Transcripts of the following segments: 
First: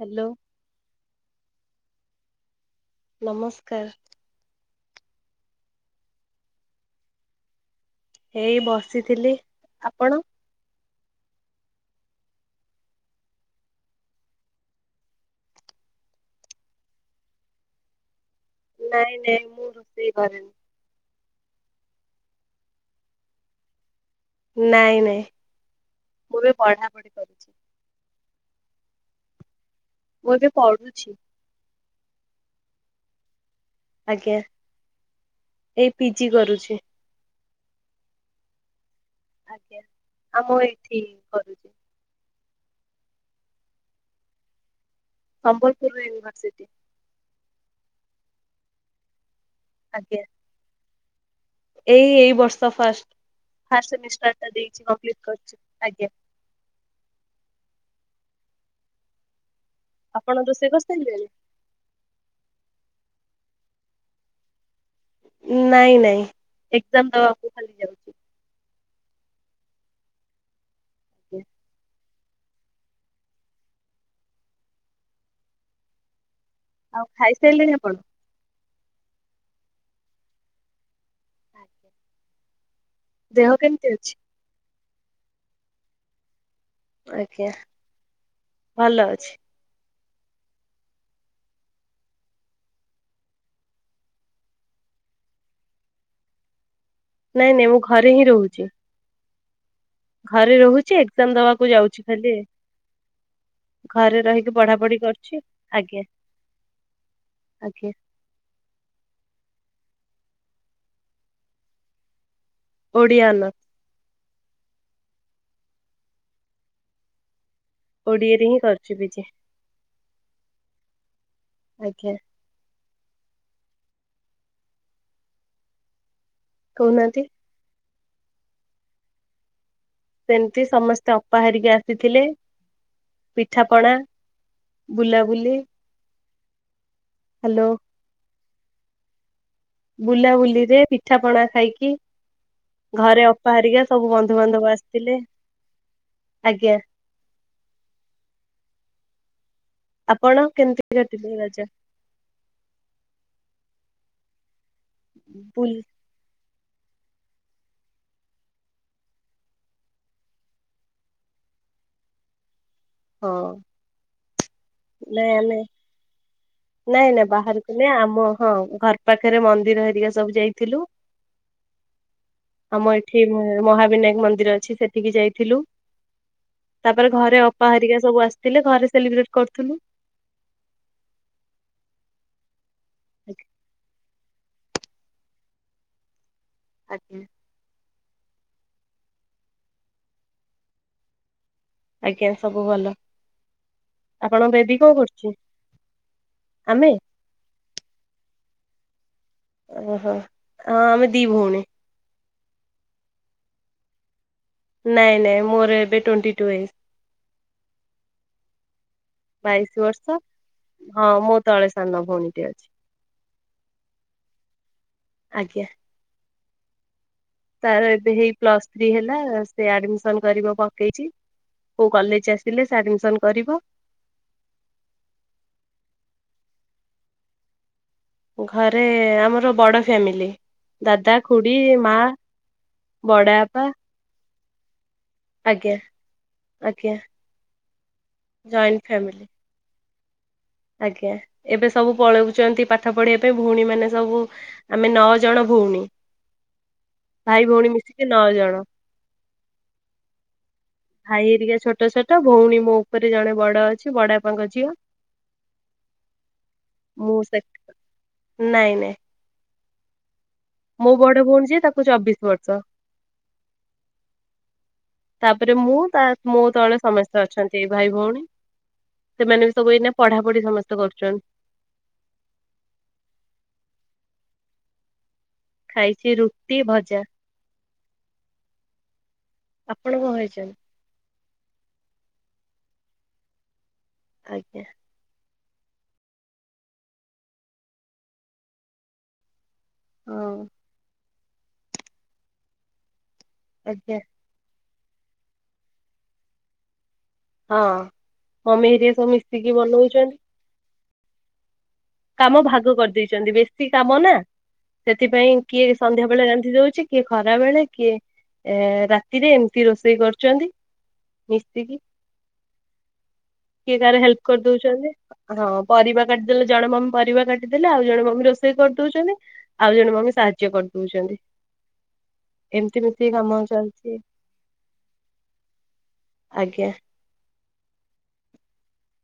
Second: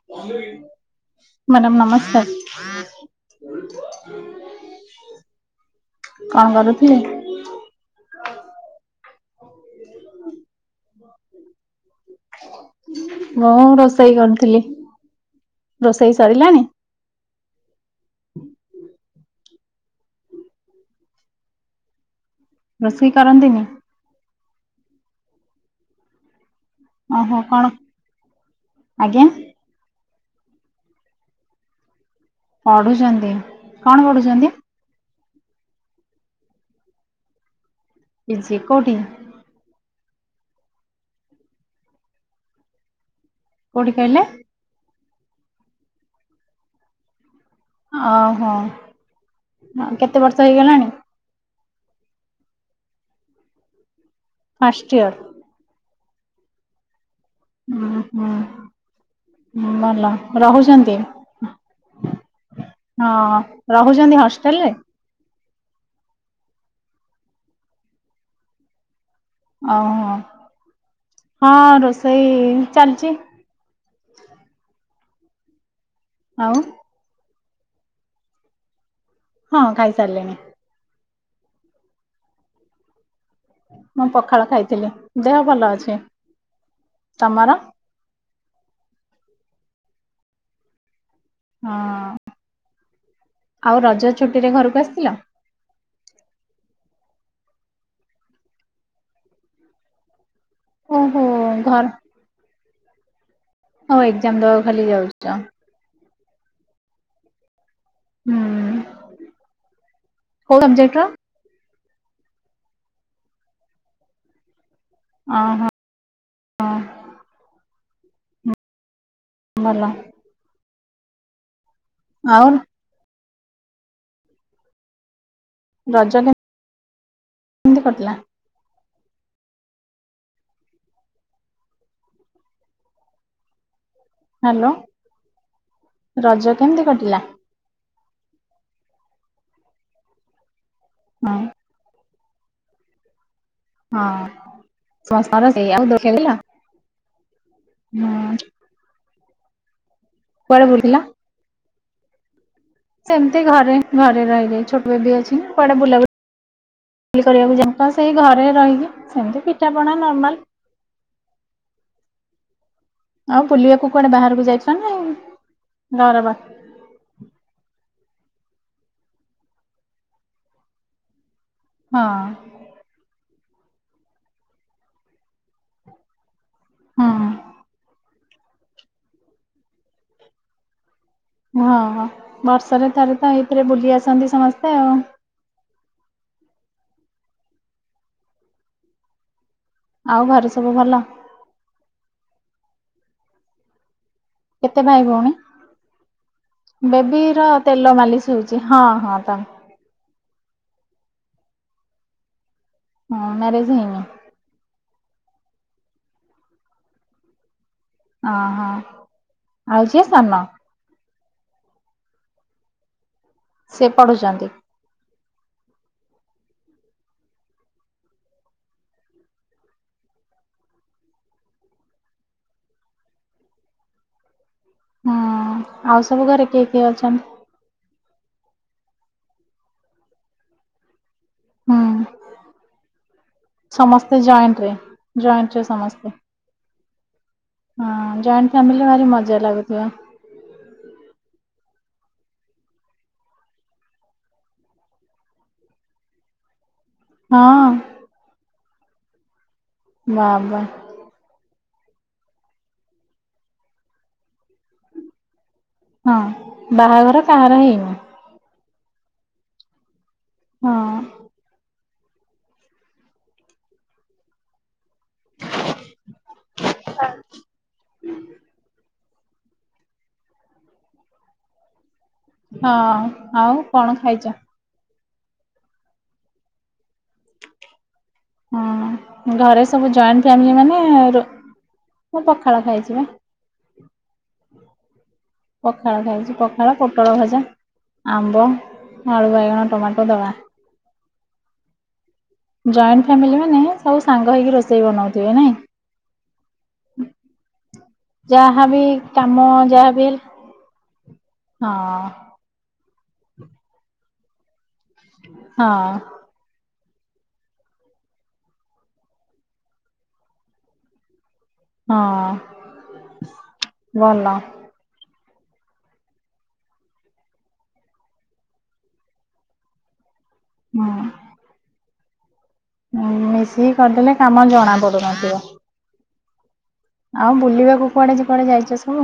Hello madam ନମସ୍କାର। ନମସ୍କାର। କଣ କରୁଥିଲେ? ଏଇ ବସିଥିଲି। ଆପଣ? ମୁଁ ରୋଷେଇ କରୁଥିଲି। ରୋଷେଇ ସରିଲାଣି? ନାଇଁ ନାଇଁ ମୁଁ ରୋଷେଇ କରିନି। ରୋଷେଇ କରନ୍ତିନି? ନାଇଁ ନାଇଁ ମୁଁ ବି ଓହୋ। କଣ? ଆଜ୍ଞା। ମୁଁ ଏବେ ପଢୁଛି। ପଢୁଛନ୍ତି କଣ ଆଜ୍ଞା ପଢୁଛନ୍ତି? ଏଇ ପିଜି କରୁଛି। ପିଜି କଉଠି? ଆଜ୍ଞା। ଆମ ମୁଁ ଏଇଠି କରୁଛି। କୋଉଠି କହିଲେ? ସମ୍ବଲପୁର ୟୁନିଭରସିଟି। ଓହୋ। ଆଜ୍ଞା କେତେ ବର୍ଷ ହେଇଗଲାଣି? ଏଇ ଏଇ ବର୍ଷ ଫାଷ୍ଟ। ଫାଷ୍ଟ ସେମିଷ୍ଟାର ଟା ଦେଇଚି ଫାଷ୍ଟ ଇୟର କଂପ୍ଲିଟ୍ କରିଚି। ଆଜ୍ଞା। [unintelligible] ଉଁ ହୁଁ। ଭଲ ଆପଣ ରୋଷେଇ ରହୁଛନ୍ତି। କରିସାରିଲେଣି? ହଁ। ରହୁଛନ୍ତି ହଷ୍ଟେଲ ରେ? ନାଇଁ ନାଇଁ ଏକ୍ଜାମ ଦବାକୁ ଖାଲି ଯାଉଛି। ଓହୋ। ଆଜ୍ଞା ହଁ ରୋଷେ ସେଇ ଚାଲିଛି। ଆଉ ଆଉ ଖାଇସାରିଲେଣି ଆପଣ? ହଁ ଖାଇସାରିଲିଣି। ଆଜ୍ଞା ଦେହ କେମିତି ମୁଁ ଅଛି? [unintelligible] ଦେହ ଭଲ ଅଛି। ଆଜ୍ଞା ତମର ଭଲ ଅଛି। ହଁ। ଆଉ ରଜ ଛୁଟି ରେ ଘରକୁ ଆସିଥିଲ? ନାଇଁ ନାଇଁ ମୁଁ ଘରେ ହିଁ ରହୁଛି। ଘରେ ରହୁଛି ଓହୋ ଏକ୍ଜାମ ଦବାକୁ ଘର ଯାଉଛି ଖାଲି। ହଉ ଘରେ ଏକ୍ଜାମ ରହିକି ଦବାକୁ ଖାଲି ପଢାପଢି ଯାଉଛ କରୁଛି। ଆଜ୍ଞା, ଆଜ୍ଞା। ହୁଁ, କୋଉ ସବଜେକ୍ଟ ର? ଓଡ଼ିଆ ଅନର୍ସ। ଅ ହଁ ହଁ। ଓଡ଼ିଆ ରେ ହିଁ କରୁଛି ପି ଜି। ଭଲ। ଆଜ୍ଞା ଆଉ ରଜ ରେ କହୁନାହାନ୍ତି। [unintelligible] ସେମିତି ସମସ୍ତେ ଅପା ହାରିକା ଆସିଥିଲେ। ପିଠାପଣା ହ୍ୟାଲୋ ବୁଲାବୁଲି। ରଜ କେମିତି କଟିଲା? ହାଲୋ। ବୁଲାବୁଲିରେ ପିଠା ହଁ ପଣା ଖାଇକି ଘରେ ଅପା ହେରିକା ସବୁ ହଁ ବନ୍ଧୁବାନ୍ଧବ ଆସିଥିଲେ ସମସ୍ତଙ୍କର ସେଇ ଆଉ ଦୋଳି ଖେଳିଲ? ଆଜ୍ଞା। ହୁଁ। ଆପଣ କୁଆଡେ କେମିତି ବୁଲିଥିଲ? କାଟିଲେ ରଜ? ସେମିତି ଘରେ ଘରେ ରହି ରହି ଛୋଟ ବେବି ଅଛି ନା ବୁଲ କୁଆଡେ ବୁଲାବୁଲି ବୁଲି କରିବାକୁ ଯାଉ ସେଇ ଘରେ ରହିକି ସେମିତି ପିଠାପଣା ନର୍ମାଲ ହଁ ଆଉ ବୁଲିବାକୁ କୁଆଡେ ବାହାରକୁ ଯାଇଛ ନା ନାଇଁ ଆମେ ଘର ପାଖ ନାଇଁ ନାଇଁ ବାହାରକୁ ନେଇ ଆମ ହଁ ଘର ପାଖରେ ମନ୍ଦିର ହେରିକା ସବୁ ଯାଇଥିଲୁ। ହଁ। ଆମ ଏଠି ମହାବିନାୟକ ମନ୍ଦିର ଅଛି ସେଠିକି ଯାଇ ଥିଲୁ ତାପରେ ହଁ ଘରେ ଅପାହାରିକା ସବୁ ଆସି ଥିଲେ ଘରେ ସେଲିବ୍ରେଟ କରୁଥିଲୁ। ହଁ ହଁ ବର୍ଷରେ ଥରେ ତ ଏଇଥିରେ ବୁଲି ଆସନ୍ତି ସମସ୍ତେ ଆଉ। ଆଜ୍ଞା। ଆଉ ଘରେ ସବୁ ଭଲ? ଆଜ୍ଞା ସବୁ ଭଲ। ଆପଣଙ୍କ ବେବି କେତେ କଣ ଭାଇ କରୁଛି? ଭଉଣୀ ଆମେ ବେବି ର ତେଲ ମାଲିସ ହଉଛି ହଁ ହଁ ତ ଓ ହୋ ହଁ ଆମେ ଦୀଭଉଣୀ। ହଁ ମ୍ୟାରେଜ ହେଇନି? ନାଇଁ ନାଇଁ ମୋର ଏବେ ଟୋଣ୍ଟି ଟୁ ଏଜ୍। ଆ ବାଇଶି ଆଉ ଯିଏ ବର୍ଷ ସାନ। ହଁ ମୋ ତଳେ ସାନ ଭଉଣୀଟି ଅଛି। ସେ ପଢୁଛନ୍ତି। ଆଜ୍ଞା। ତାର ଏବେ ହେଇ ପ୍ଲସ ଥ୍ରୀ ହେଲା ସେ ଆଡମିସନ କରିବ ପକେଇଛି। କୋଉ କଲେଜ ଆସିଲେ ସେ ଆଡମିସନ କରିବ। ହଁ ଆଉ ସବୁ ଘରେ କିଏ କିଏ ଅଛନ୍ତି? ଘରେ ଆମର ବଡ ଫ୍ୟାମିଲି ଦାଦା ଖୁଡିୀ ହୁଁ ମା ବଡ଼ବାପା ଜୈଂଟ ସମସ୍ତେ। ଆଜ୍ଞା। ହଁ ଜଏଣ୍ଟ ଫ୍ୟାମିଲି ରେ ଭାରି ମଜା ଲାଗୁଥିବ। ଆଜ୍ଞା ଏବେ ସବୁ ପଳଉଛନ୍ତି ପାଠ ପଢିବା ପାଇଁ ଭଉଣୀ ମାନେ ସବୁ ଆମେ ନଅ ଜଣ ଭୋ ଭଉଣୀ ଭାଇ ହଁ ଭଉଣୀ ମିଶିକି ନଅ ଜଣ। ବା ବା। ଭାଇ ହେରିକା ଛୋଟ ଛୋଟ ଭଉଣୀ ମୋ ଉପରେ ଜଣେ ବଡ ଅଛି ବଡବାପାଙ୍କ ଝିଅ ହଁ ମୁଁ ବାହାଘର ସେ କାହାର ହେଇନି? ନାଇଁ ନାଇଁ ହଁ ମୋ ବଡ ଭଉଣୀ ଯିଏ ତାକୁ ଚବିଶ ବର୍ଷ। ତାପରେ ତା ମୁଁ ମୋ ତଳେ ସମସ୍ତେ ଅଛନ୍ତି ଏଇ ଭାଇ ଭଉଣୀ ସେମାନେ ବି ସବୁ ଏଇନା ପଢାପଢି ସମସ୍ତେ କରୁଛନ୍ତୀ। ହଁ ଆଉ କଣ ଖାଇଛ? ଖାଇଛି ରୁଟି ଭଜା। ହଁ ଘରେ ସବୁ ଆପଣ କଣ ଜଏଣ୍ଟ ଖାଇଛନ୍ତି? ଫାମିଲି ମାନେ ମୁଁ ପଖାଳ ଖାଇଛି ବା। ଆଜ୍ଞା। ପଖାଳ ଖାଇଛି ପଖାଳ ପୋଟଳ ଭଜା ଆମ୍ବ ଆଳୁ ବାଇଗଣ ଟମାଟୋ ଦଳା ହଁ ଜଏଣ୍ଟ ଫ୍ୟାମିଲି ମାନେ, ଆଜ୍ଞା ସବୁ ସାଙ୍ଗ ହେଇକି ରୋଷେଇ ବନଉଥିବେ ନାଇଁ? ହଁ ମମି ଯାହାବି ହେରିକା ସବୁ କାମ ମିଶିକି ଯାହାବି ବନଉଛନ୍ତି। ହଁ କାମ ଭାଗ କରିଦେଇଛନ୍ତି, ବେଶୀ କାମ ନା, ସେଥିପାଇଁ କିଏ ହଁ ସନ୍ଧ୍ୟା ବେଳେ ରାନ୍ଧି ଦଉଛି କିଏ ଖରା ବେଳେ, କିଏ ଏ ରାତିରେ, ଏମିତି ରୋଷେଇ କରୁଛନ୍ତି। ମିଶକି, ହଁ କିଏ କାହାର ହେଲ୍ପ ଭଲ କରିଦଉଛନ୍ତି। ହଁ ପରିବା କାଟିଦେଲେ ଜଣେ ମମି ପରିବା କାଟିଦେଲେ, ଆଉ ଜଣେ ମମି ରୋଷେଇ କରିଦଉଛନ୍ତି, ଆଉ ଜଣେ ମମି ସା କରି ଦଉଛନ୍ତି। ହଁ ମିଶିକି କରିଦେଲେ କାମ ଜଣା ପଡୁନଥିବ। ଆଜ୍ଞା। ଆଉ ବୁଲିବାକୁ କୁଆଡେ କୁଆଡେ ଯାଇଛ ସବୁ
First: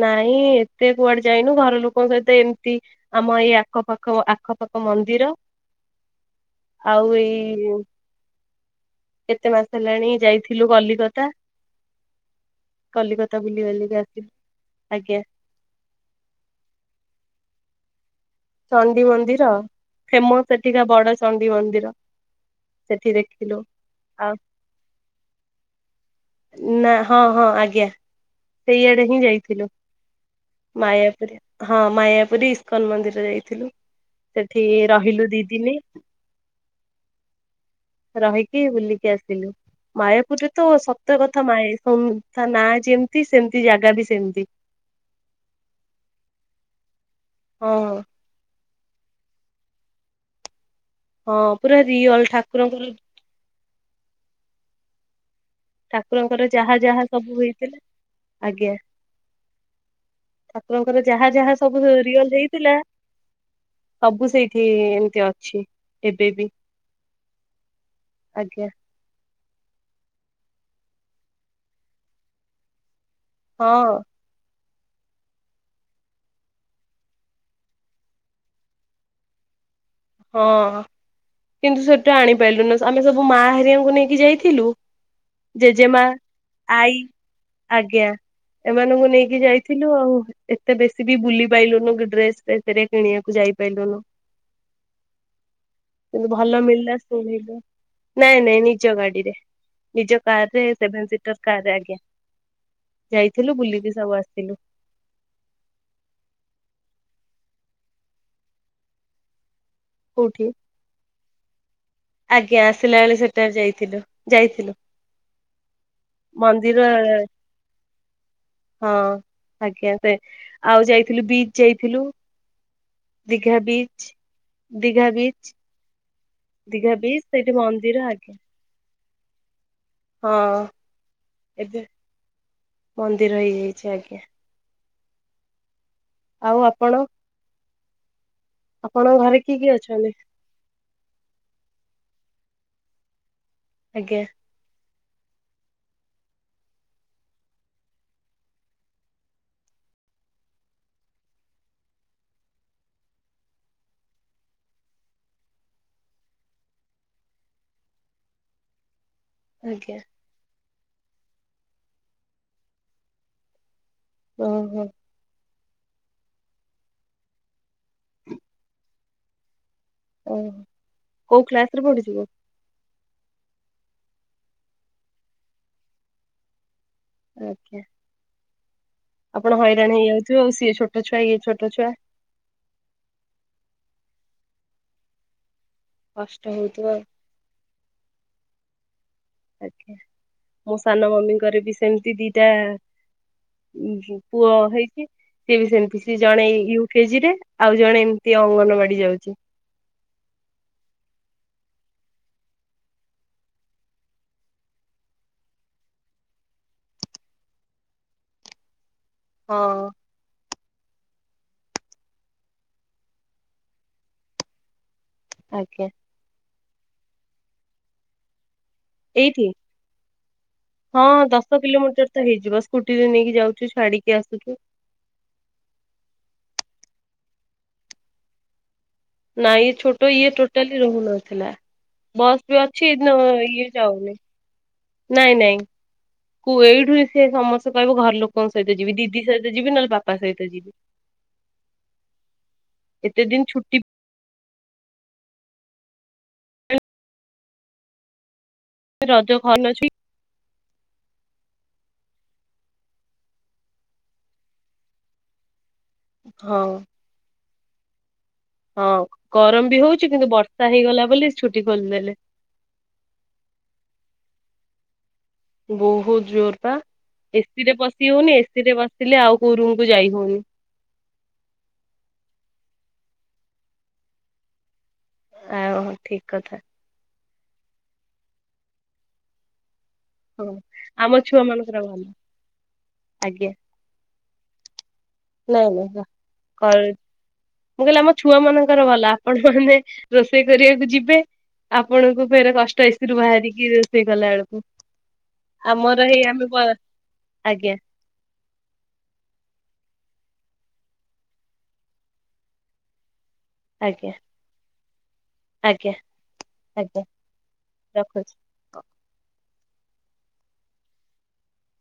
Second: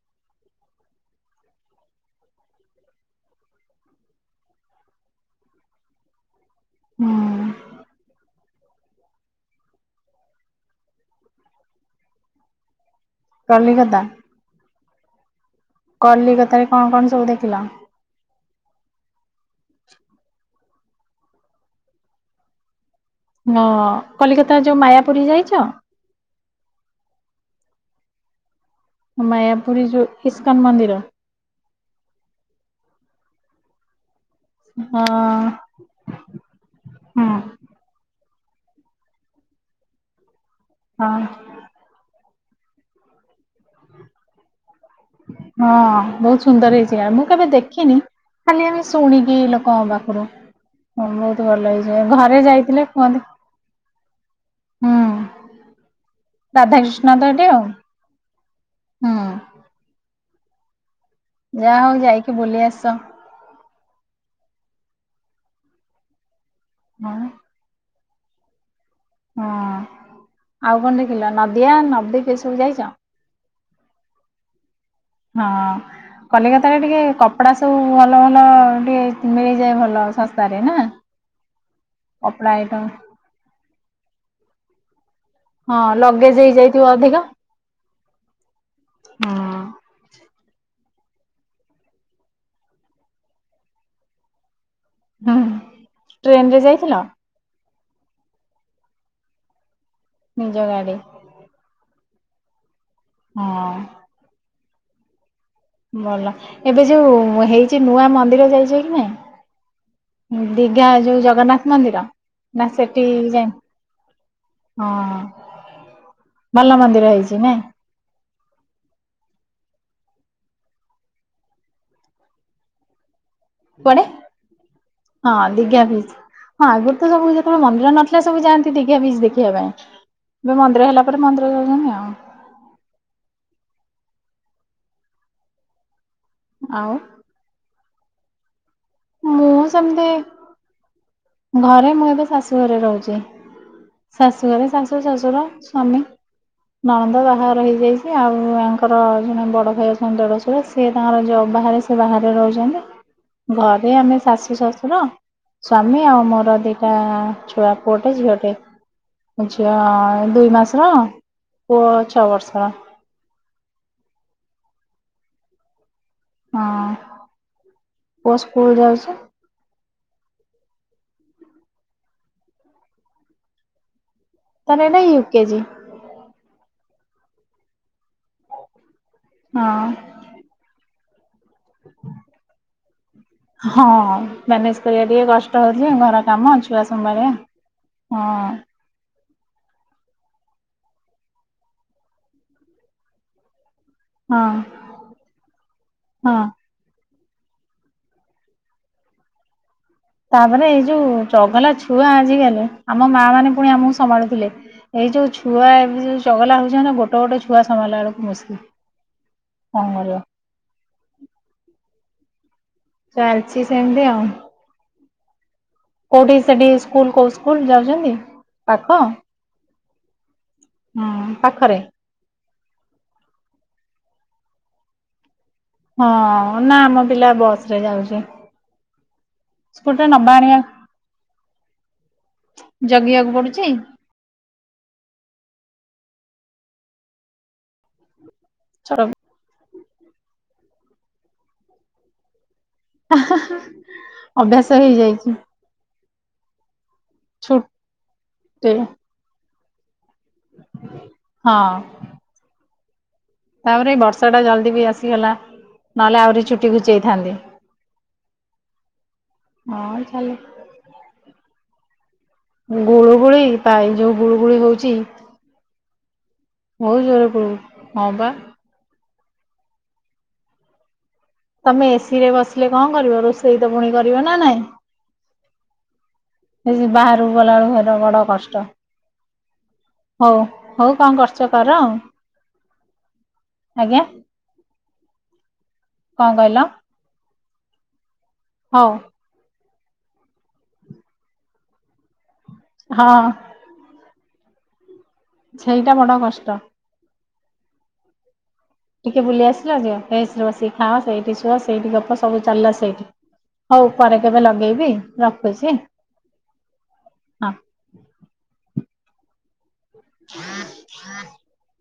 ନାଇଁ ଏତେ କୁଆଡେ ଯାଇନୁ, ଘର ଲୋକଙ୍କ ସହିତ ଏମିତି, ଆମ ଏଇ ଆଖପାଖ ଆଖଖ ଆଖପାଖ ମନ୍ଦିର [inaudible] ଆଉ ଏଇ କେତେ ମାସ ହେଲାଣି ଯାଇଥିଲୁ, କଲିକତା କଲିକତା ବୁଲି ବାଲିକି ଆସିବ, ଆଜ୍ଞା। କଲିିକତାରେ କଣ କଣ ସବୁ ଦେଖିଲ? ଚଣ୍ଡିମନ୍ଦିର, ଫେମସ ସେଠିକା ବଡ ଚଣ୍ଡି ମନ୍ଦିର ସେଠି ଦେଖିଲୁ ହଁ, ଆଉ କଲିକତା ଯୋଉ ମାୟାପୁରୀ ଯାଇଛ? ନା, ହଁ ହଁ ଆଜ୍ଞା। ସେଇଆଡେ ହିଁ ଯାଇଥିଲୁ, ମାୟାପୁରୀ ଯୋଉ ଇସ୍କନ ମନ୍ଦିର ମାୟାପୁରୀ, ହଁ ମାୟାପୁରୀ ଇସ୍କନ ମନ୍ଦିର ଯାଇଥିଲୁ, ସେଠି ହଁ ରହିଲୁ ଦି ଦିନି। ହଁ ରହିକି, ବୁଲିକି ଆସିଲୁ, ମାୟାପୁରରେ ତ ସତ ହଁ କଥା କଥା ନାଁ ଯେମିତି, ସେମିତି ଜାଗା ବି ସେମିତି ହଁ ବହୁତ ସୁନ୍ଦର ହେଇଛି, ମୁଁ କେବେ ହଁ ଦେଖିନି ଖାଲି ଆମ ଶୁଣିକି ଲୋକ ପାଖରୁ ହଁ ହଁ ବହୁତ ଭଲ ପୁରା ହେଇଛି, ରିଅଲ ଘରେ ଯାଇଥିଲେ ଠାକୁରଙ୍କର କୁହନ୍ତି, ହୁଁ। ଠାକୁରଙ୍କର ଯାହା ଯାହା ରାଧାକୃଷ୍ଣ ତ ସବୁ ଏଠି ଆଉ ହେଇଥିଲା, ଆଜ୍ଞା। ହୁଁ ଠାକୁରଙ୍କର ଯାହା ଯାହା ସବୁ ହଉ ଯାଇକି ରିଅଲ ବୁଲି ହେଇଥିଲା, ଆସ ସବୁ ସେଇ ଏଠି ଏମିତି ଅଛି, ଏବେ ବି ହଁ। ଆଜ୍ଞା। ହଁ, ଆଉ କଣ ଦେଖିଲ, ନଦିଆ ନବଦୀପ ସବୁ ଯାଇଛ ହଁ। ହଁ କଲିକତାରେ ଟିକେ କପଡା ସବୁ ଭଲ ଭଲ ଟିକେ ମିଳିଯାଏ ଭଲ ହଁ, ଶସ୍ତାରେ ନା କିନ୍ତୁ ସେଟୁ କପଡା ଆଣିପାରିଲୁନି, ଆଇଟମ୍ ଆମେ ସବୁ ମା ହାରଆଙ୍କୁ ନେଇକି ଯାଇଥିଲୁ ହଁ, ଜେଜେମା ଲଗେଜ ହେଇଯାଇଥିବ ଆଈ ଅଧିକ ଆଜ୍ଞା। ଏମାନଙ୍କୁ ନେଇକି ହଁ ଯାଇଥିଲୁ ଆଉ ତେ ବେଶୀ ବି ବୁଲି ପାଇଲୁନୁ, ଡ୍ରେସ ସେ କିଣିବାକୁ ଯାଇପାରଲୁନୁ। ହୁଁ। କିନ୍ତୁ ଟ୍ରେନ ରେ ଭଲ ମିଳିଲା ଯାଇଥିଲ ଶୁଣିଲୁ। ନାଇଁ ନାଇଁ, ନିଜ ଗାଡିରେ, ନିଜ କାର ରେ ସେଭେନ ସିଟର କାର ରେ, ଆଜ୍ଞା। ହଁ ଯାଇଥିଲୁ, ବୁଲିକି ସବୁ ଆସିଲୁ। ଭଲ, ଏବେ ଯୋଉ ହେଇଛି ନୂଆ ମନ୍ଦିର ଯାଇଛି କି ନାଇ? କୋଉଠି ଦିଘା ଯୋଉ ଜଗନ୍ନାଥ ମନ୍ଦିର? ଆଜ୍ଞା ନା ଆସିଲା ବେଳେ ସେଠିକ ଯାଇ ସେଟାରେ ଯାଇଥିଲୁ ଯାଇଥିଲୁ ହଁ ଭଲ ମନ୍ଦିର ହେଇଛି ନା? ହଁ, ଆଜ୍ଞା, ସେ ଆଉ ଯାଇଥିଲୁ, ବିଚ ଯାଇଥିଲୁ। ଦିଘା କୁଆଡେ? ବିଚ୍। ଦିଘା ହଁ ବିଚ୍ ଦିଗା ବିଚ। ହଁ ଦିଘା ଆଗରୁ ତ ବିଚ୍ ସବୁ ସେଇଠି ଯେତେବେଳେ ମନ୍ଦିର ନଥିଲା, ଆଜ୍ଞା ସବୁ ଯାନ୍ତି ଦିଘା ବିଚ ଦେଖିବା ପାଇଁ ଏବେ ହଁ ମନ୍ଦିର ହେଲା ପରେ ମନ୍ଦିର ଏବେ ଯାଉଚନ୍ତି ଆଉ। ମନ୍ଦିର ହେଇଯାଇଛି ଆଜ୍ଞା। ଆଉ ଆପଣ? ଆପଣଙ୍କ ଘରେ ମୁଁ କିଏ କିଏ ଅଛନ୍ତି? ସେମିତି ଘରେ ମୁଳେ ବସ ଆସ ଶଶୁ ଘରେ ରହୁଚି, ଆଜ୍ଞା ଶାଶୁ ଘରେ ଶାଶୁ ଶଶୁର ସ୍ୱାମୀ ନଣନ୍ଦ ବାହାଘର ହେଇଯାଇଚି ଆଉ ତାଙ୍କର ଜଣେ ବଡ ଭାଇ ଅଛନ୍ତି ଦେଢଶୁର ସିଏ ତାଙ୍କର ଜବ ବାହାରେ ସେ ବାହାରେ ରହୁଚନ୍ତି ଘରେ ଆମେ ଶାଶୁ ଶଶୁର ସ୍ଵାମୀ ଆଉ ମୋର ଦିଟା ଛୁଆ ପୁଅଟେ ଝିଅଟେ। ଝିଅ ଆଜ୍ଞା ଦୁଇ ମାସର, ପୁଅ ଛଅ ବର୍ଷର। ଓ ହୋ। ହଁ ପ ସ୍କୁଲ ଯାଉଛି? ଓୋ କୋଉ କ୍ଲାସ ରେ ପଢୁଛି କି? ତାନେ ନାଇଁ ୟୁକେଜି। ଆକେ ଆପଣ ହଇରାଣ ହେଇଯାଉଥିବେ ଆଉ ସିଏ ଛୋଟ ଛୁଆ ଇଏ ଛୋ ହଁ ମ୍ୟାନେଜ କରିବା ଟିକେ କଷ୍ ଟ ହଉଚି, ଘର କଷ୍ଟ କାମ ଛୁଆ ହଉଥିବ ଆଉ ସମ୍ଭାଳିବା ହଁ। ଆଜ୍ଞା ମୋ ସାନ ମମିଙ୍କର ବି ସେମିତି ଦିଟା ହଁ ପୁଅ ହେଇଚି ସିଏ ବି ସେମତି ସିଏ ହଁ ଜଣେ ୟୁ କେଜି ରେ ଆଉ ଜଣେ ଏମିତି ଅଙ୍ଗନବାଡି ଯାଉଚି। ତାପରେ ଏଇ ଯୋଉ ଚଗଲା ଛୁଆ ଆଜିକାଲି ଆମ ମା ମାନେ ପୁଣି ଆମକୁ ସମ୍ଭାଳୁଥିଲେ ଏ ଏଇ ଯୋଉ ଛୁଆ ଏବେ ଯୋଉ ଚଗଲା ହଉଚନ୍ତି ଗୋଟ ଗୋଟେ ଛୁଆ ସମ୍ଭାଳିଲା ବେଳକୁ ମୁଶକିଲ୍। ହଁ କଣ କରିବ? ଚାଲିଚି ସେମିତି ଆଉ। ଆଜ୍ଞା। କୋଉଠି ସେଠି ସ୍କୁଲ କୋଉ ସ୍କୁଲ ଯାଉଚନ୍ତି? ଏଇଠି? ହଁ ଦଶ ପାଖରେ କିଲୋମିଟର ତ ହେଇଯିବ ସ୍କୁଟିରେ ନେଇକି ଯାଉଛୁ ଛାଡିକି ଆସୁଚୁ। ହଁ ନା ଆମ ପିଲା ବସ ରେ ଯାଉଚି। ନାଇ ଇଏ ଛୋଟ ଇଏ ଟୋଟାଲି ରହୁନଥିଲା। ବସ୍ ବି ଅଛି ନ ଜଗିବାକୁ ପଡୁଛି ଇଏ ଯାଉନାହିଁ। ନାଇଁ ନାଇଁ କୁ ଏଇଠୁ ସେ ସମସ୍ତେ କହିବ ଘର ଲୋକ ଙ୍କ ସହିତ ଚ ଯିବି ଦିଦି ସହିତ ଯିବି ନହେଲେ ବାପା ସହିତ ଯିବି। ଏତେ ଦିନ ଛୁଟି ଅଭ୍ୟାସ ହେଇଯାଇଚି। ଛୁ। ରଜ ଖ ଅଛି? ହଁ। ତାପରେ ଏଇ ବର୍ଷା ଟା ଜଲଦି ବି ଆସିଗଲା ନହେଲେ ଆହୁରି ହଁ ଚୁଟି ଘୁଚେଇଥାନ୍ତି। ହଁ ଗରମ ବି ହଁ ହଉଚି କିନ୍ତୁ ଚାଲେ। ବର୍ଷା ହେଇଗଲା ବୋଲି ଛୁଟି ଖୋଲିଦେଲେ। ଗୁଳୁ ଗୁଳି ପାଇ ଯୋଉ ଗୁଳୁ ଗୁଳି ହଉଚି। ବହୁତ ଜୋର ପା ଜୋରେ ଗୁଳୁ ଏସି ରେ ବସି ହଁ ବା ହଉନି ଏସି ରେ ବସି ଲେ ଆଉ କୋଉ ରୁମକୁୁ ଯାଇ ହଉନି। ତମେ ଏସିି ରେ ବସିଲେ କଣ କରିବ ରୋଷେଇ ତ ପୁଣି କରିବ ନା ନାଇଁ? ଆଉ ହ ଠିକ କଥା। ଗଲାବଳକୁ ଘର ର ବଡ କଷ୍ଟ। ହଉ ହଁ ହଉ କଣ ଆମ ଛୁଆ କରୁଚ କର ମାନଙ୍କର ଆଉ। ଭଲ ଆଜ୍ଞା ଆଜ୍ଞା। ନା ନାଇ କଣ କହିଲ? କର ମୁଁ କହିଲି ଆମ ଛୁଆ ମାନଙ୍କର ହଉ ଭଲ ଆପଣଙ୍କ ତ ରେ ରୋଷେଇ କରିବାକୁ ଯିବେ ଆପଣଙ୍କୁ ଫେର କଷ୍ଟ ଏସିରୁ ହଁ ବାହାରିକି ରୋଷେଇ କଲା ବେଳକୁ। ସେଇଟା ଆମର ବଡ ଏଇ କଷ୍ଟ। ଆମେ ପ ଆଜ୍ଞା। ଟିକେ ବୁଲି ଆସିଲ ଯେ ଏସି ରେ ବସିକି ଖାଅ, ସେଇଠି ସୁଅ ସେଇଠି ଗପ ସବୁ ଚାଲିଲା ସେଇଠି। ହଉ ଆଜ୍ଞା ପରେ କେବେ ଲଗେଇବି ରଖୁଛି। ଆଜ୍ଞା ଆଜ୍ଞା ହଁ। ରଖୁଛି। [inaudible]